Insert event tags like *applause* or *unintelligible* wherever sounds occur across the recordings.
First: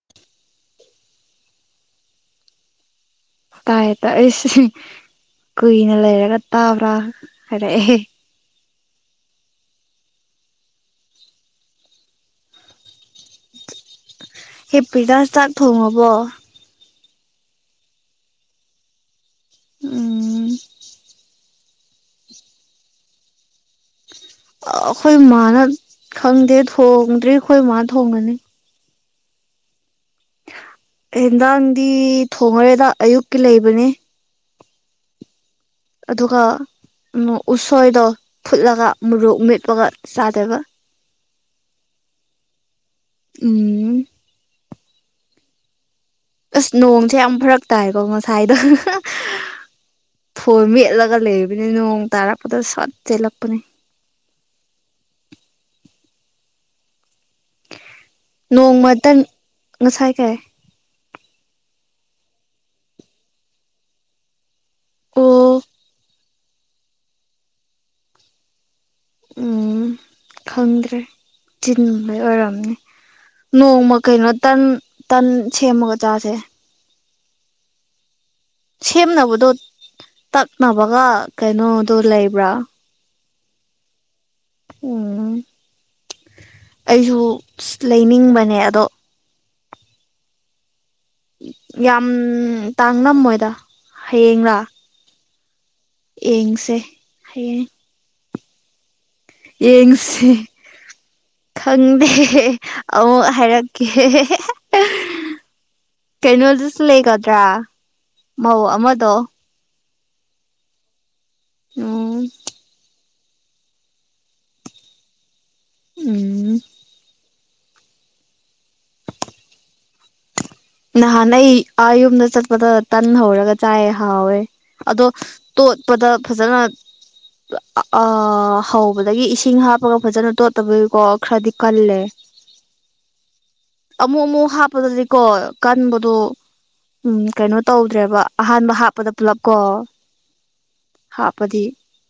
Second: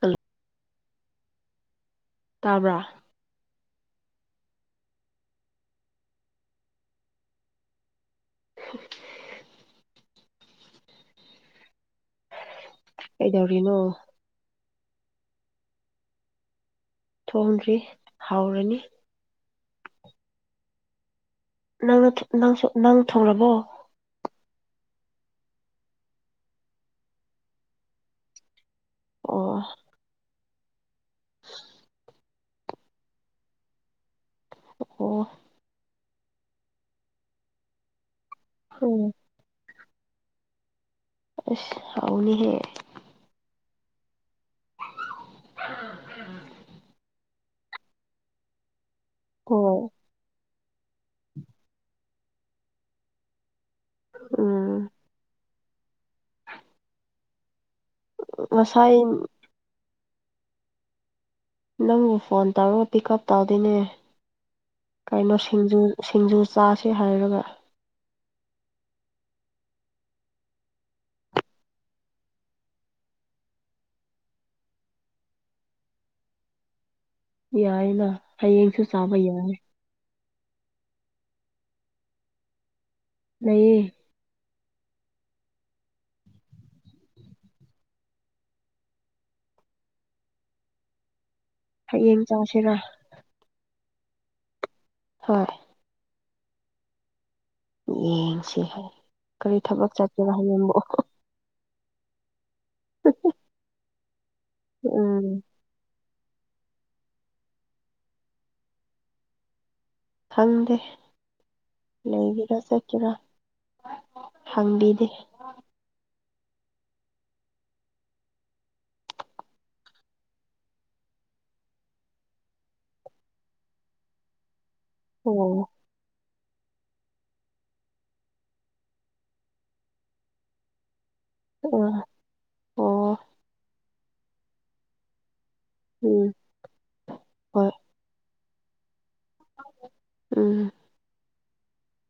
hello ꯇꯥꯕ꯭ꯔꯥ ꯇꯥꯏ ꯇꯥꯛ ꯑꯩꯏꯁꯦ ꯀꯨꯏꯅ ꯂꯩꯔꯒ ꯇꯥꯕ꯭ꯔꯥ ꯍꯥꯏꯔꯛꯑꯦ *unintelligible* ꯑꯩꯗꯎꯔꯤꯅꯣ ꯍꯦ ꯄꯤꯗꯇꯥꯛ ꯊꯣꯡꯉꯕꯣ ꯊꯣꯡꯗ꯭ꯔꯤ ꯍꯥꯎꯔꯅꯤ ꯎ ꯅꯪꯅ ꯅꯪ ꯅꯪ ꯊꯨꯡꯔꯕꯣ ꯑꯩꯈꯣꯏ ꯃꯥꯅ ꯈꯪꯗꯦ ꯊꯣꯡꯗ꯭ꯔꯔꯤ ꯑꯩꯈꯣꯏ ꯃꯥꯅ ꯊꯣꯡꯒꯅꯤ ꯑꯣ ꯍꯦꯟꯗꯥꯡꯗꯤ ꯊꯣꯡꯉꯔꯦꯗ ꯑꯌꯨꯛꯀꯤ ꯂꯩꯕꯅꯦ ꯑꯣ ꯑꯗꯨꯒ ꯎꯁꯣꯏꯗꯣ ꯐꯨꯠꯂꯒ ꯎꯝ ꯃꯣꯔꯣꯛ ꯃꯦꯠꯄꯒ ꯁꯥꯗꯕ ꯑꯁ ꯑꯥꯎꯅꯤ ꯍꯦ ꯎꯝ ꯎꯝ ꯎꯝ ꯑꯁ ꯅꯣꯡꯁꯦ ꯌꯥꯝ ꯐꯔꯛ ꯇꯥꯏꯀꯣ ꯉꯁꯥꯏꯗꯣ ꯑꯣ ꯐꯣꯏ ꯃꯦꯠꯂꯒ ꯂꯩꯕꯅꯤ ꯅꯣꯡ ꯇꯥꯔꯛꯄꯗ ꯁꯠ ꯆꯦꯜꯂꯛꯄꯅꯦ ꯎꯝ ꯑ ꯅꯣꯡꯃꯇꯪ ꯉꯁꯥꯏ ꯀꯩ ꯅꯪꯕꯨ ꯐꯣꯟ ꯇꯧꯔꯣ ꯄꯤꯛ ꯎꯞ ꯇꯧꯗꯣꯏꯅꯦ ꯀꯩꯅꯣ ꯑꯣ ꯁꯤꯡꯖꯨ ꯁꯤꯡꯖꯨ ꯆꯥꯁꯦ ꯍꯥꯏꯔꯒ ꯎꯝ ꯈꯪꯗ꯭ꯔꯦ ꯆꯤꯟꯕꯩ ꯑꯣꯏꯔꯝꯅꯤ ꯅꯣꯡ ꯃꯀꯩꯅ ꯇꯟ ꯇꯟꯃ ꯆꯥꯥꯁꯦ ꯌꯥꯏꯅ ꯍꯌꯦꯡꯁꯨ ꯆꯥꯕ ꯌꯥꯏ ꯁꯦꯝꯅꯕꯗꯣ ꯇꯛꯅꯕꯒ ꯀꯩꯅꯣꯗꯣ ꯂꯩꯕ꯭ꯔꯥ ꯂꯩꯌꯦ ꯎꯝ ꯑꯩꯁꯨ ꯂꯩꯅꯤꯡꯕꯅꯦ ꯑꯗꯣ ꯌꯥꯝ ꯍꯌꯦꯡ ꯆꯥꯁꯤꯔꯥ ꯇꯥꯡ ꯅꯝꯃꯣꯏꯗ ꯍꯌꯦꯡꯔꯥ ꯍꯣꯏ ꯌꯦꯡꯁꯦ ꯍꯌꯦꯡ ꯌꯦꯡꯁꯤ ꯍꯥꯏ ꯀꯔꯤ ꯊꯕꯛ ꯆꯠꯀꯦꯅ ꯍꯥꯏꯌꯦꯡꯕꯣ ꯈꯪꯗ ꯑꯃꯨꯛ ꯍꯥꯏꯔꯛꯀꯦ ꯎꯝ ꯀꯩꯅꯣꯗꯨꯁꯨ ꯂꯩꯒꯗ꯭ꯔꯥ ꯃꯧ ꯑꯃꯗꯣ ꯈꯪꯗꯦ ꯎꯝ ꯂꯩꯕꯤꯔꯥ ꯆꯠꯀꯦꯔꯥ ꯍꯪꯕꯤꯗꯤ ꯎꯝ ꯅꯍꯥꯟ ꯅ ꯑꯩ ꯑꯥ ꯌꯨꯝꯗ ꯆꯠꯄꯗ ꯇꯟ ꯍꯧꯔꯒ ꯆꯥꯏ ꯍꯥꯎꯋꯦ ꯑꯗꯣ ꯑꯣ ꯇꯣꯄꯗ ꯐꯖꯅ ꯍꯧꯕꯗꯒꯤ ꯏꯁꯤꯡ ꯍꯥꯞꯄꯒ ꯐꯖꯅ ꯇꯣꯠꯇꯕꯒꯤꯀꯣ ꯈꯔꯗꯤ ꯑꯣ ꯀꯜꯂꯦ ꯑꯣ ꯑꯃꯨꯛ ꯑꯃꯨꯛ ꯍꯥꯞꯄꯗꯗꯤꯀꯣ ꯀꯟꯕꯗꯣ ꯎꯝ ꯎꯝ ꯀꯩꯅꯣ ꯍꯣꯏ ꯇꯧꯗ꯭ꯔꯦꯕ ꯑꯍꯥꯟꯕ ꯍꯥꯞꯄꯗ ꯄꯨꯂꯞꯀꯣ ꯎꯝ ꯍꯥꯞꯄꯗꯤ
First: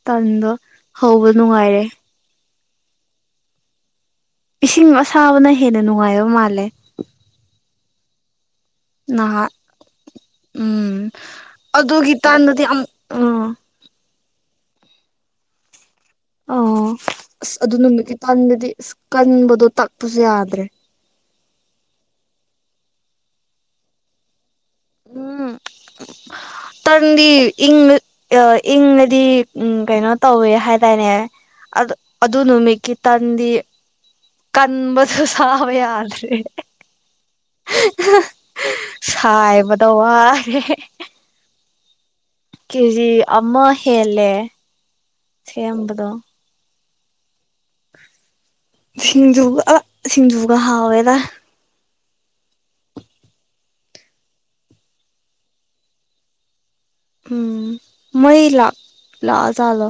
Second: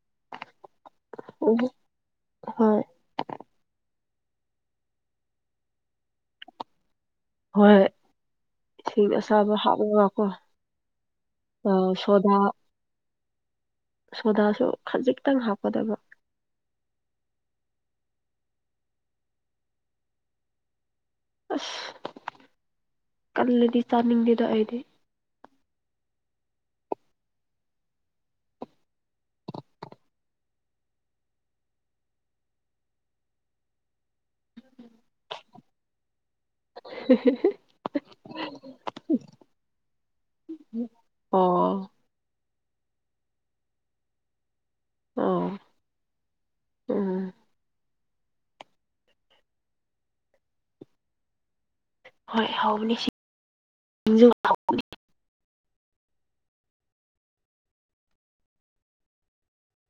ꯇꯟꯗꯣ ꯍꯧꯕ ꯎꯝ ꯅꯨꯡꯉꯥꯏꯔꯦ ꯍꯣꯏ ꯏꯁꯤꯡ ꯑꯁꯥꯕꯅ ꯍꯦꯟꯅ ꯅꯨꯡꯉꯥꯏꯕ ꯃꯥꯜꯂꯦ ꯍꯣꯏ ꯏꯁꯤꯡ ꯅꯍꯥ ꯑꯁꯥꯕ ꯍꯥꯞꯂꯒꯀꯣ ꯎꯝ ꯑ ꯑꯗꯨꯗꯣ ꯒꯤꯤꯇꯥ ꯁꯣꯗꯥ ꯅ ꯑ ꯑꯥ ꯁꯣꯗꯥꯁꯨ ꯈꯖꯤꯛꯇꯪ ꯍꯥꯞꯀꯗꯕ ꯑꯣ ꯑꯁ ꯑꯗꯨ ꯅꯨꯃꯤꯠꯀꯤ ꯇꯟꯗꯗꯤ ꯑꯁ ꯀꯟꯕꯗꯣ ꯇꯛꯄꯁꯨ ꯌꯥꯗ꯭ꯔꯦ ꯑꯁ ꯀꯜꯂꯗꯤ ꯆꯥꯅꯤꯡꯗꯦꯗꯣ ꯑꯩꯗꯤ *inaudible* ꯇꯪꯗꯤ ꯏꯪ ꯏꯪꯉꯗꯤ ꯎꯝ ꯀꯩꯅꯣ ꯇꯧꯋꯦ ꯍꯥꯏꯇꯥꯔꯅꯦ ꯑ ꯑꯗꯨ ꯑꯗꯨꯅꯃꯤꯀꯤ ꯇꯗꯤ ꯅꯝꯕꯗꯨ ꯁꯦ ꯍꯥꯏ꯭ꯔꯦ ꯁꯥꯏꯕꯗ ꯋꯥꯔꯦ ꯑꯣ ꯀꯦꯖꯤ ꯑꯃ ꯍꯦꯜꯂꯦ ꯑꯣ ꯁꯦꯝꯕꯗꯣ ꯎꯝ ꯁꯤꯡꯖꯒ ꯁꯤꯡꯖꯨꯒ ꯍꯥꯥꯋꯦꯗ ꯍꯣꯏ ꯍꯥꯎꯕꯅꯤ ꯍꯅꯤ ꯎꯝ ꯃꯩ ꯂꯥꯛ ꯂ ꯆꯂ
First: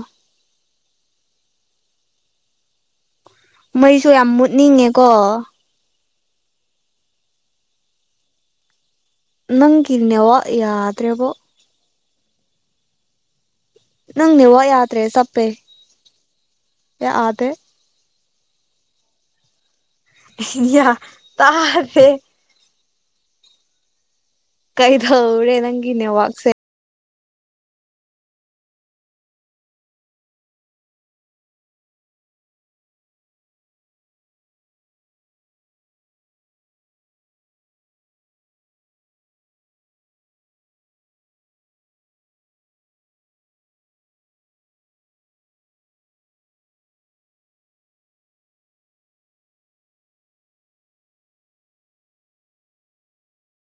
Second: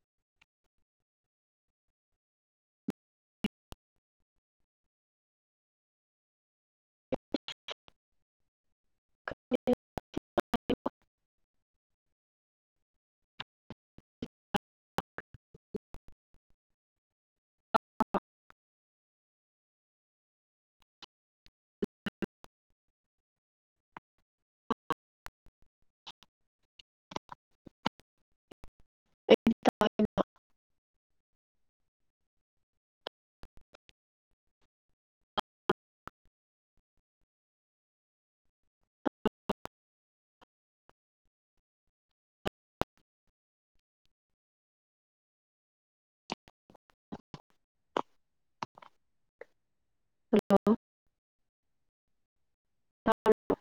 ꯃꯩꯁꯨ ꯌꯥꯝ ꯃꯨꯠꯅꯤꯡꯉꯦꯀꯣ ꯅꯪ ꯏꯗꯅꯦꯦ ꯋꯥꯣ ꯌꯥꯗ꯭ꯔꯦꯕꯣ ꯅꯪ ꯅꯦꯛꯋꯥꯛ ꯌꯥꯗ꯭ꯔꯦ ꯆꯞꯄꯦ ꯌꯥꯗꯦ ꯏꯌꯥ ꯇꯥꯔꯦ ꯀꯩꯗꯧꯔꯦ ꯅꯪꯒꯤ ꯅꯦꯋꯥꯥꯛꯁꯦ *inaudible* ꯍꯜꯂꯣ ꯑ